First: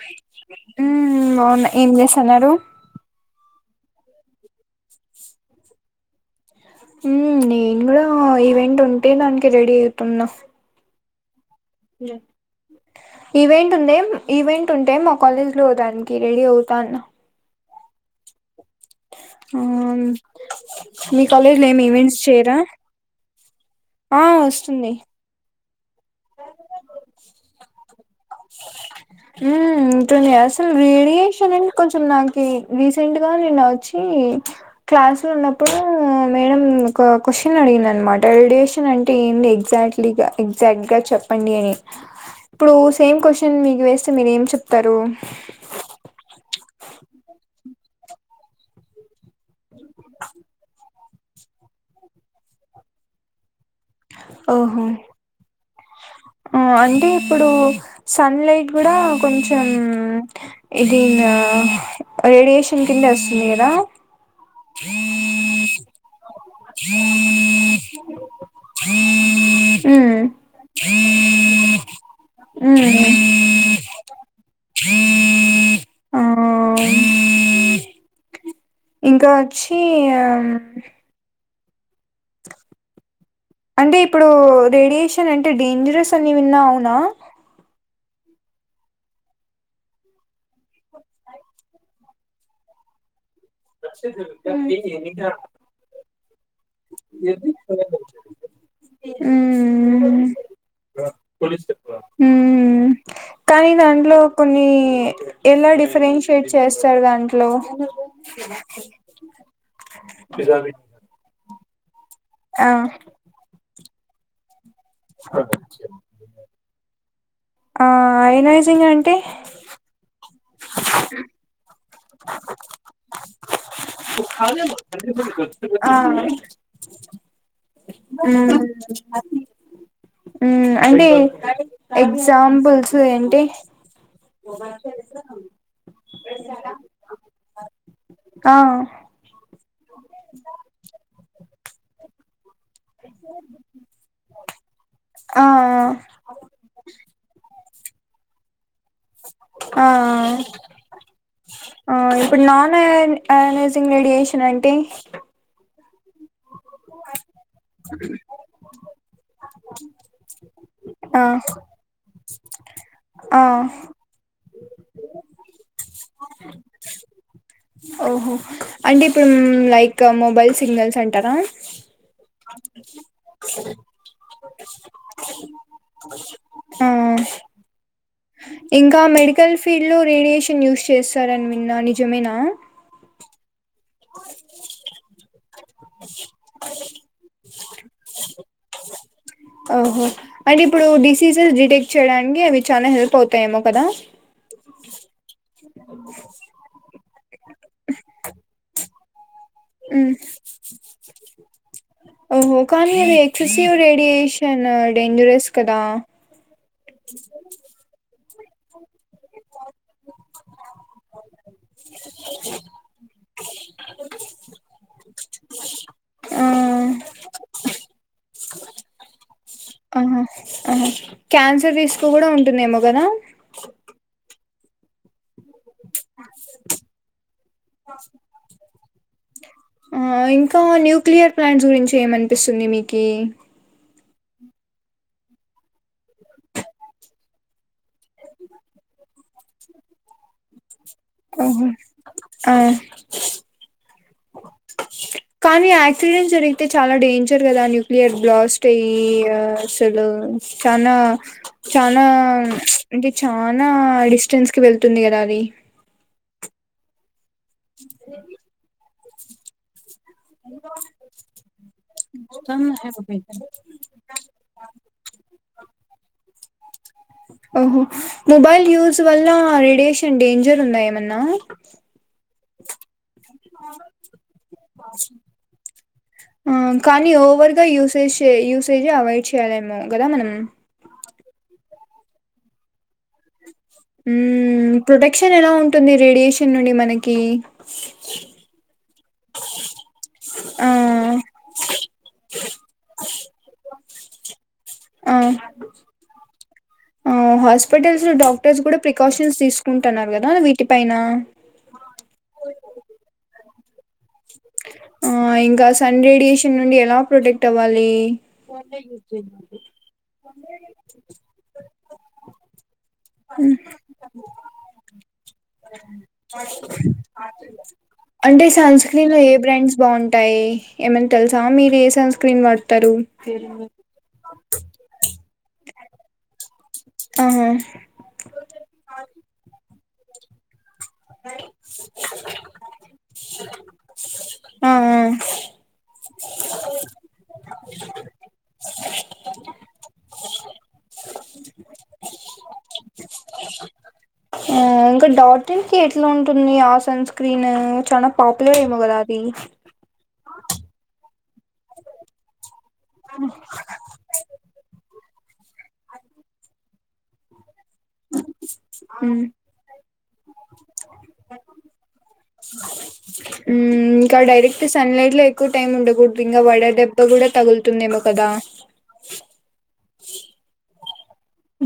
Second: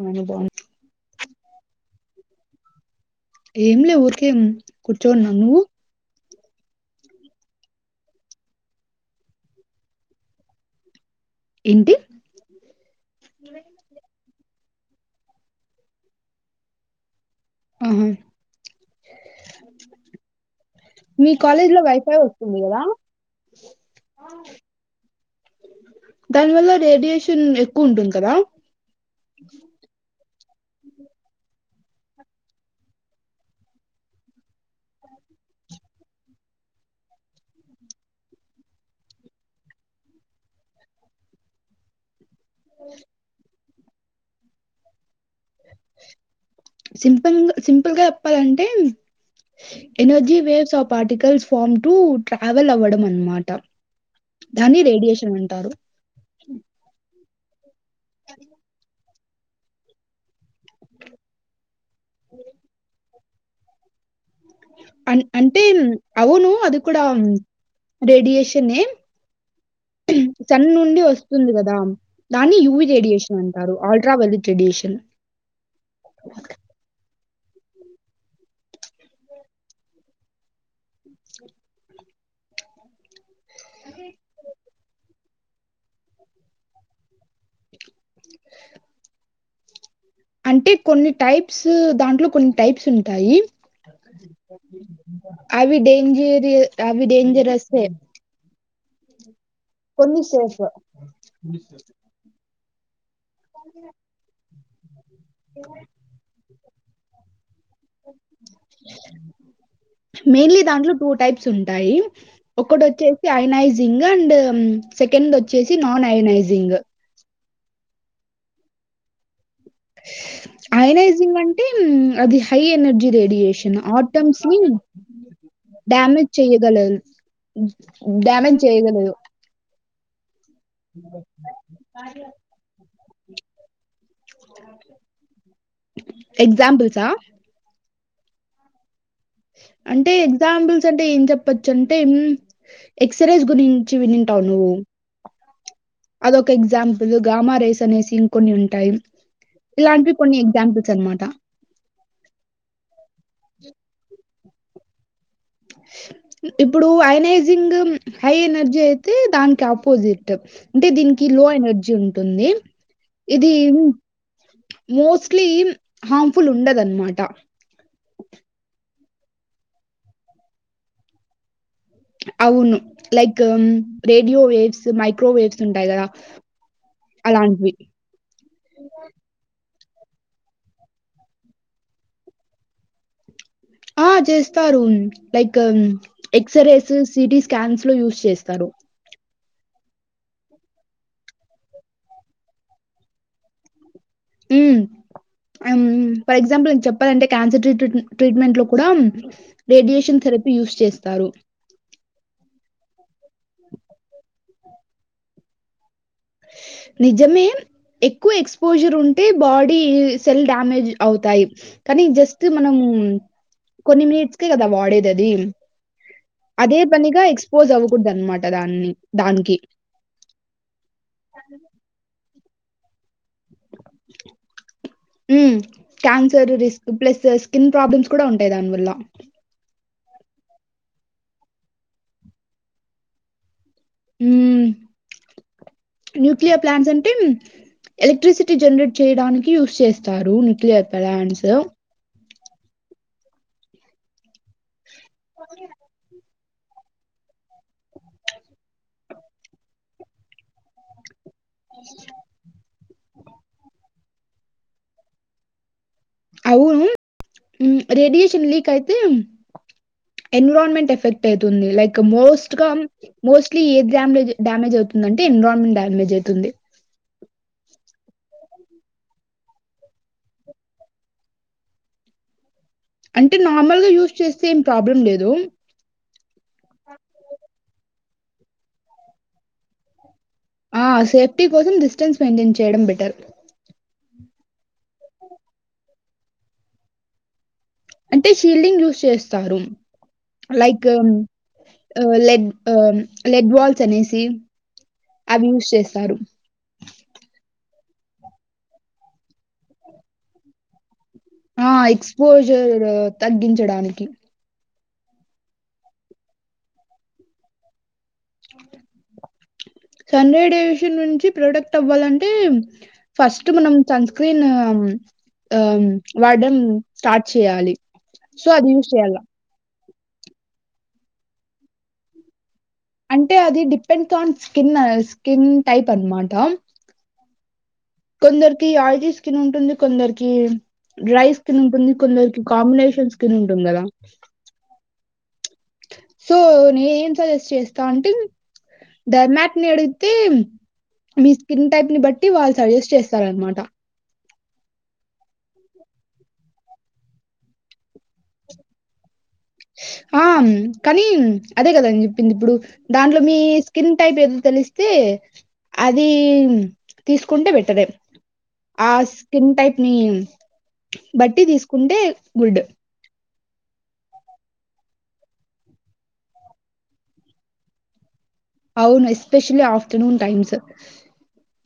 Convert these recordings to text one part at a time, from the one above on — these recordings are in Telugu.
ఏమైనా బాగుం మ్.. బావున్నా ఏం చేసున్నారు ఏం లే ఊరికే మ్ కూర్చోన్న్నా నువ్వు హ్మ్ నేన్ గుడా ఈవెంట్ ఉంటే దానికి రెడీ ఐతున్నా ఏంటి ఈవెంట్ ఉందేం ఇవెం ఉంటే మా కాలేజ్ లో దాన్కి రెడీ అవుతన్నా మ్హ్ ఆ మీ కాలేజీల్లో కాలేజ్ లో ఏమి వైఫై ఈవెంట్స్ వస్తుంది చేయరా... కదా ఆ వస్తుంది. దాని వల్ల రేడియేషన్ ఎక్కువ ఉంటుంది కదా! [unintelligible] అసలు రేడియేషన్ అంట్ కొంచెం నాకి రీసెంట్ గా నిన్న వచ్చి క్లాస్ లో ఉన్నప్పుడు మేడం ఒక క్వశ్చన్ అడిగింది, అనమాట రేడియేషన్ అంటే ఏంది ఎగ్జాక్ట్లీగా ఎగ్జాక్ట్ గా చెప్పు చెప్పండి ఏ ఇప్పుడు సేమ్ కోషన్ మీ ఇవేస్తే మీరు ఏం చెప్తారు సింపుల్ సింపుల్గా చెప్పాలంటే energy waves of particles form to travel అవ్వడం అన్నమాట దాని ఓహో రేడియేషన్ అంటారు. ఆ అంటే అప్పుడు సన్లైట్ కూడా కొంచెం ఇది నా రేడియేషన్ కిందస్ లేదా అన్ అంటే అవును అది కూడా రేడియేషనే ఉమ్ సన్ ండి వస్తుంది కదా దాన్ని యూ ఉమ్ రేడియేషన్ అంటారు ఆల్ట్రా వైలట్ రేడియేషన్ ఆ ఇంకా వచ్చి అంటే ఇప్పుడు రేడియేషన్ అంటే డేంజరస్ అని విన్న అవునా అంటే కొన్ని టైప్స్ దాం ట్లో కొన్ని టైప్స్ ఉంటాయి. అవి డేంజ ఏద్ [unintelligible] అవి డేంజరస్సే ఉమ్ కొన్ని షేర్స్ ఉమ్ కానీ దాంట్లో కొన్ని యే ఎలా డిఫరెన్షియేట్ చే చేస్తారు దాంట్లో విదా స్ ఉంటాయి. ఒకటి వచ్చేసి అయినైజ్ జింగ్ అండ్ సెకండ్ వచ్చేసి నాన్ అయనైజింగ్ ఆ అయనైజింగ్ అంటే అయనైజింగ్ అంటే అది హై ఎనర్జీ రేడియేషన్ ఆటమ్స్ ని ఆ డ్యామేజ్ చెయగల డ్యామేజ్ చేయగలదు. ఊ అంటే ఎగ్జాంపుల్స్ ఏంటి ఎక్సంపుల్స్ ఆ అంటే ఎగ్జాంపుల్స్ అంటే ఏం చెప్ప పచ్చంటే ఎక్సరేస్ గురించి వినుంటావా నువ్వు ఆ అదొక ఎగ్జాంపుల్ గామా రేస్ అనేసి ఇంకొన్ని ఉంటాయి ఆ ఇలాంటివి కొన్ని ఎగ్జాంపుల్స్ అన్నమాట. ఆ ఇప్పుడు నాన్ అయోనైజింగ్ రేడియేషన్ అంటే ఇప్పుడు అయనైజింగ్ హై ఎనర్జీ అయితే దానికి ఆపోజిట్ అంటే ఆ దీనికి లో ఎనర్జీ ఉంటుంది ఆ ఇది మోస్ట్లీ హార్మ్ఫుల్ ఉండదనమాట ఓహో అంటే ఇప్పుడు లైక్ మొబైల్ సిగ్నల్స్ అంటారా అవును లైక్ రేడియో వేవ్స్ మైక్రోవేవ్స్ ఉంటాయి కదా ఆ అలాంటివి ఇంకా మెడికల్ ఫీల్డ్ లో రేడియేషన్ యూజ్ చేస్తారని విన్నా నిజమేనా ఆ చేస్తారూ లైక్ ఎక్సరేస్ సిటి స్కాన్స్ లో యూస్ చేస్తారు ఓహో అంటే ఇప్పుడు డిసీజెస్ డిటెక్ట్ చేయడానికి అవి చాలా హెల్ప్ అవుతాయేమో కదా హ్మ్. ఫర్ ఎగ్జాంపుల్ చెప్పాలంటే క్యాన్సర్ ట్రీట్మెంట్ లో కూడా మ్మ్ రేడియేషన్ థెరపీ యూస్ చేస్తారు ఓహో కానీ అది ఫిజియో రేడియేషన్ షన్ డేంజరస్ కదా నిజమే క్కువ ఎక్స్పోజర్ అంటే బాడీ సెల్ డ్యామేజ్ అవుతాయి కానీ జస్ట్ మనము కొన్ని మినిట్స్ కే కదా వాడేది అది ఆ అదే పనిగా ఎక్స్పోజ్ అవ్వకూడదు అనమాట దాన్ని దానికి ఆహా క్యాన్సర్ రిస్క్ కూడా ఉన్ దెమో కదా ఉహ్ cancer risk plus skin problems కూడా ఉంటాయి దానివల్ల ఆ ఇంకా న్యూక్లియర్ ప్లాంట్స్ గురించి ఏమనిపిస్తుంది మీకి ఉహ్ న్యూక్లియర్ ప్లాంట్స్ అంటే ఎలక్ట్రిసిటీ జనరేట్ చేయడానికి యూస్ చేస్తారు న్యూక్లియర్ ప్లాంట్స్ ఓహో ఆ కానీ ఆక్సిడెంట్ జరిగి అయితే చాలా డేంజర్ కదా న్యూక్లియర్ బ్లాస్ట్ అయి ఆ అసలు చానా చనా అంటే చనా అ స్టెన్స్ కి వెళ్తుంది కద అది అవును ఉహ్ రేడియేషన్ లీక్ అయితే ఎన్విరాన్మెంట్ ఎఫెక్ట్ అవుతుంది లైక్ మోస్ట్ గా మోస్ట్లీ ఏ డామ్ డ్యామేజ్ అవుతుంది అంటే ఎన్విరాన్మెంట్ డ్యామేజ్ అవుతుంది ఓహో మొబైల్ యూస్ వల్ల రేడియేషన్ డేంజర్ ఉందా ఏమన్నా అంటే నార్మల్‌గా యూస్ చేస్తే ఏం ప్రాబ్లం లేదు యూసే యూసేజే అవాయిడ్ చేయాలేమో కదా మనం ఆ సేప్ టి కోసం డిస్టెన్స్ మెయింటైన్ చేయడం బెటర్ ఉహ్ ప్రొటెక్షన్ ఎలా ఉంటుంది రేడియేషన్ నుండి మనకి అంటే షీల్డింగ్ యూస్ చేస్తారు ఆ లైక్ల లెడ్ ఉహ్ లెడ్ బాల్ చెనేసి ఆ ఆ హస్ హాస్పిటల్స్ డాక్టర్స్ కూడా ప్రికాషన్స్ తీసుకుంటున్నారు కదా వీటిపైన ఆ ఎక్స్పోజర్ తగ్గి ఇవాడానికి ఆ ఇంకా సన్ రేడియేషన్ నుండి ఎలా ప్రొటెక్ట్ అవ్వాలి సన్ రేడియేషన్ నుంచి ప్రొడక్ట్ అవ్వాలంటే ఫస్ట్ హ్మ్. మనం సన్ స్క్రీన్ ఉహ్ వాడడం స్టార్ట్ చేయాలి సో అది చేయాలి. అందులో ఏ బ్రాండ్స్ బాగుంటాయి ఏమన్నా తెలుసా మీరు ఏ సన్ స్క్రీన్ వర్డ్ అంటే అది depends on skin skin type అనమాట ఆహా కొందరికి ఆయిలీ స్కిన్ ఉంటుంది కొందరికి డ్రై స్కిన్ ఉంటుంది కొందరికి కాంబినేషన్ స్కిన్ ఉంటుంది కదా అ [unintelligible] సో నే ఏం సజెస్ట్ చేస్తా అంటే డర్మాక్ ని అడిగితే మీ స్కిన్ టైప్ ని బట్టి వాళ్ళు సజెస్ట్ చేస్తారనమాట. ఆ ఇంకా డాటిన్ కి ఎట్లాంటుంది ఆ సన్ స్క్రీన్ చాల పాపులర్ ఏమో కదా అది ఆ కానీ అదే కదాని చెప్పింది ఇప్పుడు దాంట్లో మీ స్కిన్ టైప్ ఏదో తెలిస్తే అది తీసుకుంటే ఆ ఉమ్, స్కిన్ టైప్ ని బట్టి తీసుకుంటే గుడ్ ఇంకా డైరెక్ట్ సన్లైట్లో ఎక్కువ టైం ఉండకూడదు ఇంకా వడ దెబ్బ కూడా తగులుతుందేమో కదా అవును ఎస్పెషలీ ఆఫటర్నూన్ టైమ్స్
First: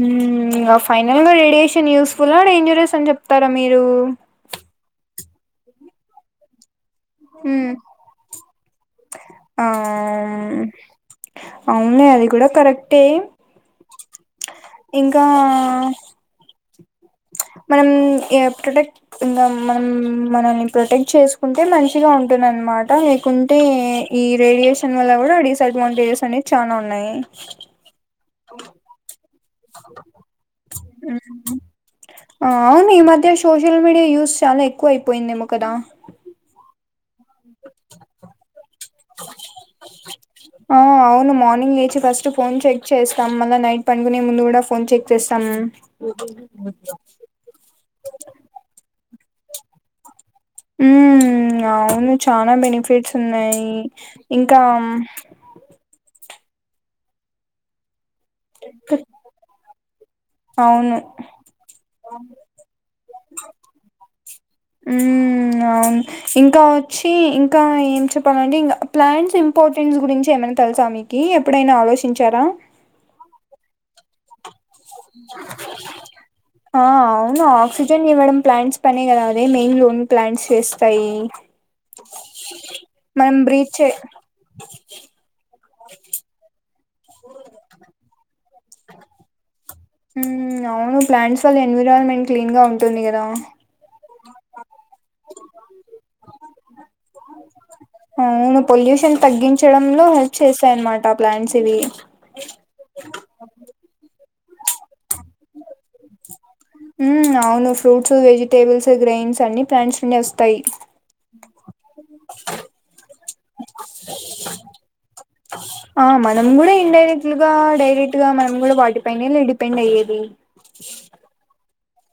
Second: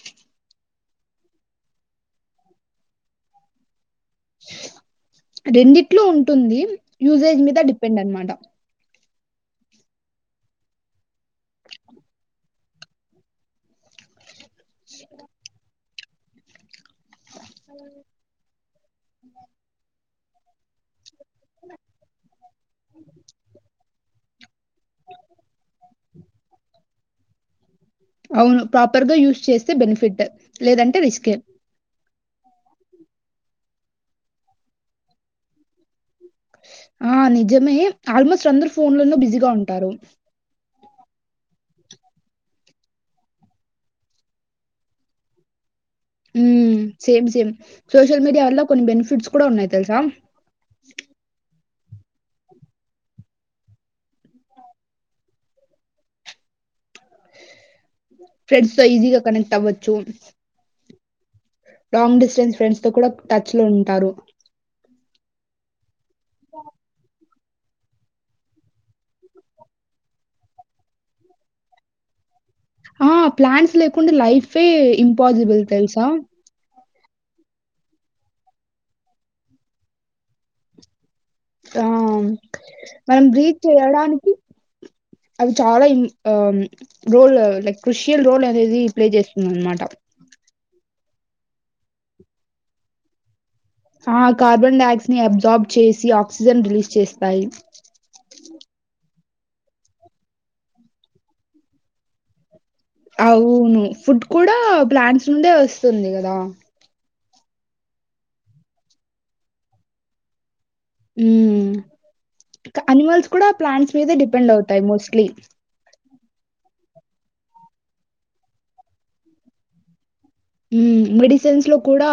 ఉమ్ ఇక ఫైనల్ గా రేడియేషన్ యూస్ ఫుల్ ఆ డేంజరస్ అని చెప్తారా మీరు రెండిట్లు ఉంటుంది. యూసేజ్ మీద ఉమ్, డిపెండ్ అనమాట ఆ అవును నే అది కూడా కరెక్టే ఇంకా మనం ఎ ప్రొడక్ట్ ఇంగ మనం మనల్ని ప్రొటెక్ట్ చేసుకుంటే మంచిగా ఉంటుంది అనమాట లేకుంటే ఈ రేడియేషన్ వల్ల కూడా డిస్ అడ్వాంటేజెస్ అనేవి చానా ఉన్నాయి. అవును ప్రాపర్ గా యూస్ చేస్ బెనిఫిట్ లేదంటే రిస్కె ఉమ్. ఆ అవును ఈ మధ్య సోషల్ మీడియా యూస్ చాలా ఎక్కువ అయిపోయిందేమో కదా ఆ నిజమే ఆల్మోస్ట్ అందరు ఫోన్లనే బిజీగా ఉంటారు. ఆ అవును మార్నింగ్ లేచి ఫస్ట్ ఫోన్ చెక్ చేస్తాం మళ్ళా నైట్ పండుగొనే ముందు కూడా ఫోన్ చెక్ చేస్తాము. ఉ సేమ్ సేమ్ సోషల్ మీడియా వల్ల కొన్ని బెనిఫిట్స్ కూడ ఉన్నాయి తెలుసా ఉమ్ అవును చనా బెనిఫిట్స్ ఉన్నాయి ఇంకా ఫ్రెండ్స్ తో ఈజీగా కనెక్ట్ ఆవ చూము అవును లాంగ్ డిస్టెన్స్ ఫ్రెండ్స్ తో కూడా టచ్ లో ఉంటారు. ఇంగ అవును ఇంకా వచ్చి ఇంకా ఏం చెప్పాలంటే ఇంకా ప్లాంట్స్ ఇంపార్టెంట్స్ గురించి ఏమైనా తెలుసా మీకి ఎప్పుడైనా ఆలోచించారా. ఆ ప్లాన్ట్స్ కుండి లైఫే ఇంపాసిబుల్ తెలుసా ఆ అవును ఆక్సిజన్ ఇవ్వడం ప్లాంట్స్ పనే కదా అదే మెయిన్ లోన్ ప్లాంట్స్ చేస్తాయి ఆ మనం బ్రీచ్ చేయడానికి అవి చాలా ఇం ఆ రోల్ లైక్ కృషియల్ రోల్ అనేది ప్లే చేస్తుంది అన్మాట మ్మ్ అవును ప్లాంట్స్ వాళ్ళ ఎన్విరాన్మెంట్ క్లీన్ గా ఉంటుంది కదా ఆ కార్బన్ డైక్స్ ని అబ్జార్బ్ చేసి ఆక్సిజన్ రిలీజ్ చేస్తాయి అవును పొల్యూషన్ తగ్గించడంలో హెల్ప్ చేస్తాయి అన్మాట ప్లాన్స్ ఇవి అవును ఫుడ్ కూడా ప్లాన్స్ సండే వస్ వస్తుంది కదా మ్ అవును ఫ్రూట్స్ వెజిటేబుల్స్ గ్రైయిన్స్ అన్ని ప్లాంట్స్ నుండే వస్తాయి మ్ ఇంకా అనిమల్స్ కూడా ప్లాంట్స్ మీదే డిపెండ్ అవుతాయి మోస్ట్లీ ఆ మనం కూడా ఇండైరెక్ట్గా డైరెక్ట్గా మనం కూడా వాటిపైనే డిపెండ్ అయ్యేది ఉ మెడిసిన్స్ లో కూడా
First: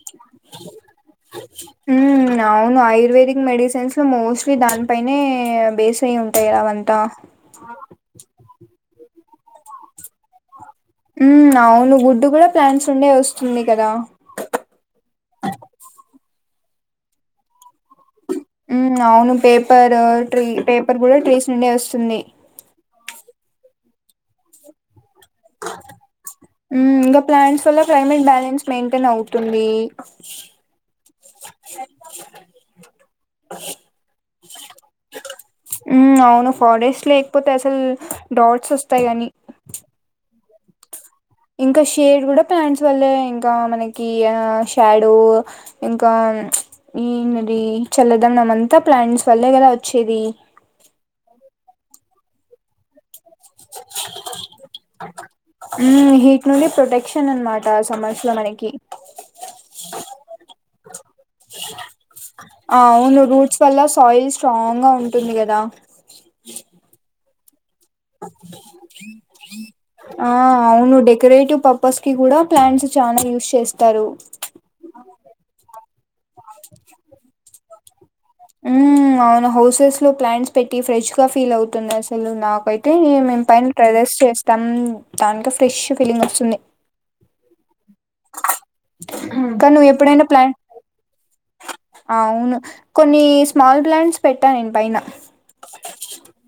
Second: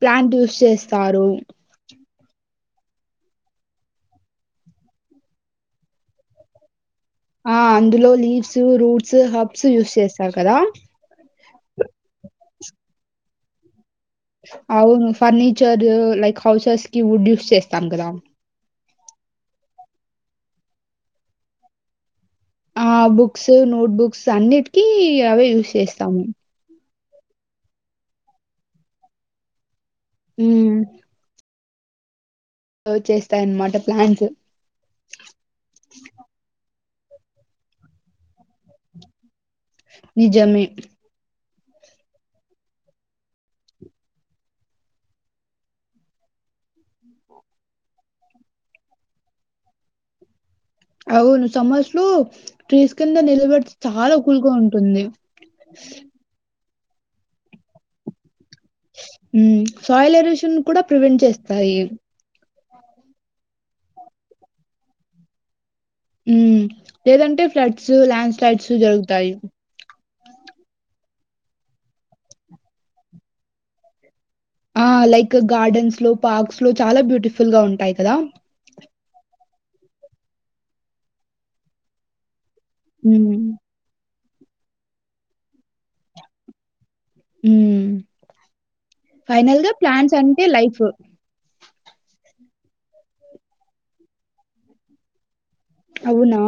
ప్లాంట్ యూస్ చేస్తారు మ్మ్ అవును ఆయుర్వేదిక్ మెడిసిన్స్ లో మోస్ట్లీ దానిపైనే బేస్ అయి ఉంటాయి అలా అ ఆ అందులో లీవ్స్, రూట్స్ ఈ హబ్స్ యూస్ చేస్తారు కదా ఉ అవును గుడ్డు కూడా ప్లాన్స్ ఉండే వస్ ఉంది కదా అవును ఫర్నిచర్ లైక్ హౌసెస్ కి వుడ్ యూస్ చేస్తాం కదా ఉ అవును పేపర్ ట్రీ పేపర్ కూడా ట్రీస్ నుండే వస్తుంది ఆ బుక్స్ నోట్ బుక్స్ అన్నిటికీ అవే యూస్ చేస్తాము ఉమ్ ఇంకా ప్లాంట్స్ వల్ల క్లైమేట్ బ్యాలెన్స్ మెయింటైన్ అవుతుంది ఉ స చేస్తాయన్నమాట ప్లాంట్స్ మ్మ్ అవును ఫారెస్ట్ లేకపోతే అసలు డాట్స్ వస్తాయి కాని నిజమే ఇంకా షేడ్ కూడా ప్లాంట్స్ వల్లే ఇంకా మనకి షాడో ఇంకా ఈది చల్దాంన అంతా ప్లాంట్స్ వల్లే కదా వచ్చేది అవును సమ్మర్స్ లో ట్రీస్ కింద నిలబడితే చాలా కూలుగా ఉంటుంది మ్మ్ హీట్ నుండి ప్రొటెక్షన్ అనమాట ఆ సమస్ లో మనకి ఉ సాయిల్ ఎరోషన్ కూడా ప్రివెంట్ చేస్తాయి ఆ అవును రూట్స్ వల్ల సాయిల్ స్ట్రాంగ్ గా ఉంటుంది కదా ఉ లేదంటే స్లైడ్స్ ల్యాండ్ స్లైడ్స్ జరుగుతాయి ఆ అవును డెకరేటివ్ పర్పస్ కి కూడా ప్లాంట్స్ చాలా యూజ్ చేస్తారు ఆ లైక్ గార్డెన్స్ లో పార్క్స్ లో చాలా బ్యూటిఫుల్ గా ఉంటాయి కదా ఉ అవును హౌసెస్ లో ప్లాంట్స్ పెట్టి ఫ్రెష్ గా ఫీల్ అవుతుంది అసలు నాకు అయితే మే హ్మ్. పైన టెర్రస్ కి చేస్ తమ్ దానిక ఫ్రెష్ ఫీలింగ్ వస్తుంది ఫైనల్గా ప్లాన్స్ అంటే లైఫ్ ఆవును కొన్ని స్మాల్ ప్లాంట్స్ పెట్టా నేను పైన అవునా!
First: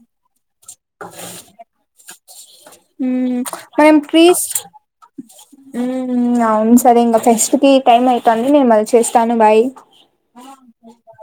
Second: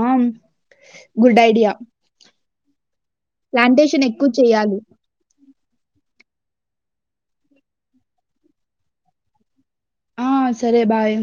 గుడ్ ఐడియా [unintelligible] ఉ మనం ప్లాంటేషన్ ఎక్కువ ట్రీస్ చేయాలి. ఉ అవును సరే ఇంకా ఫెస్ట్ కి టైమ్ అవుతుంది నేను అది చేస్తాను బాయ్ ఆ సరే బాయ్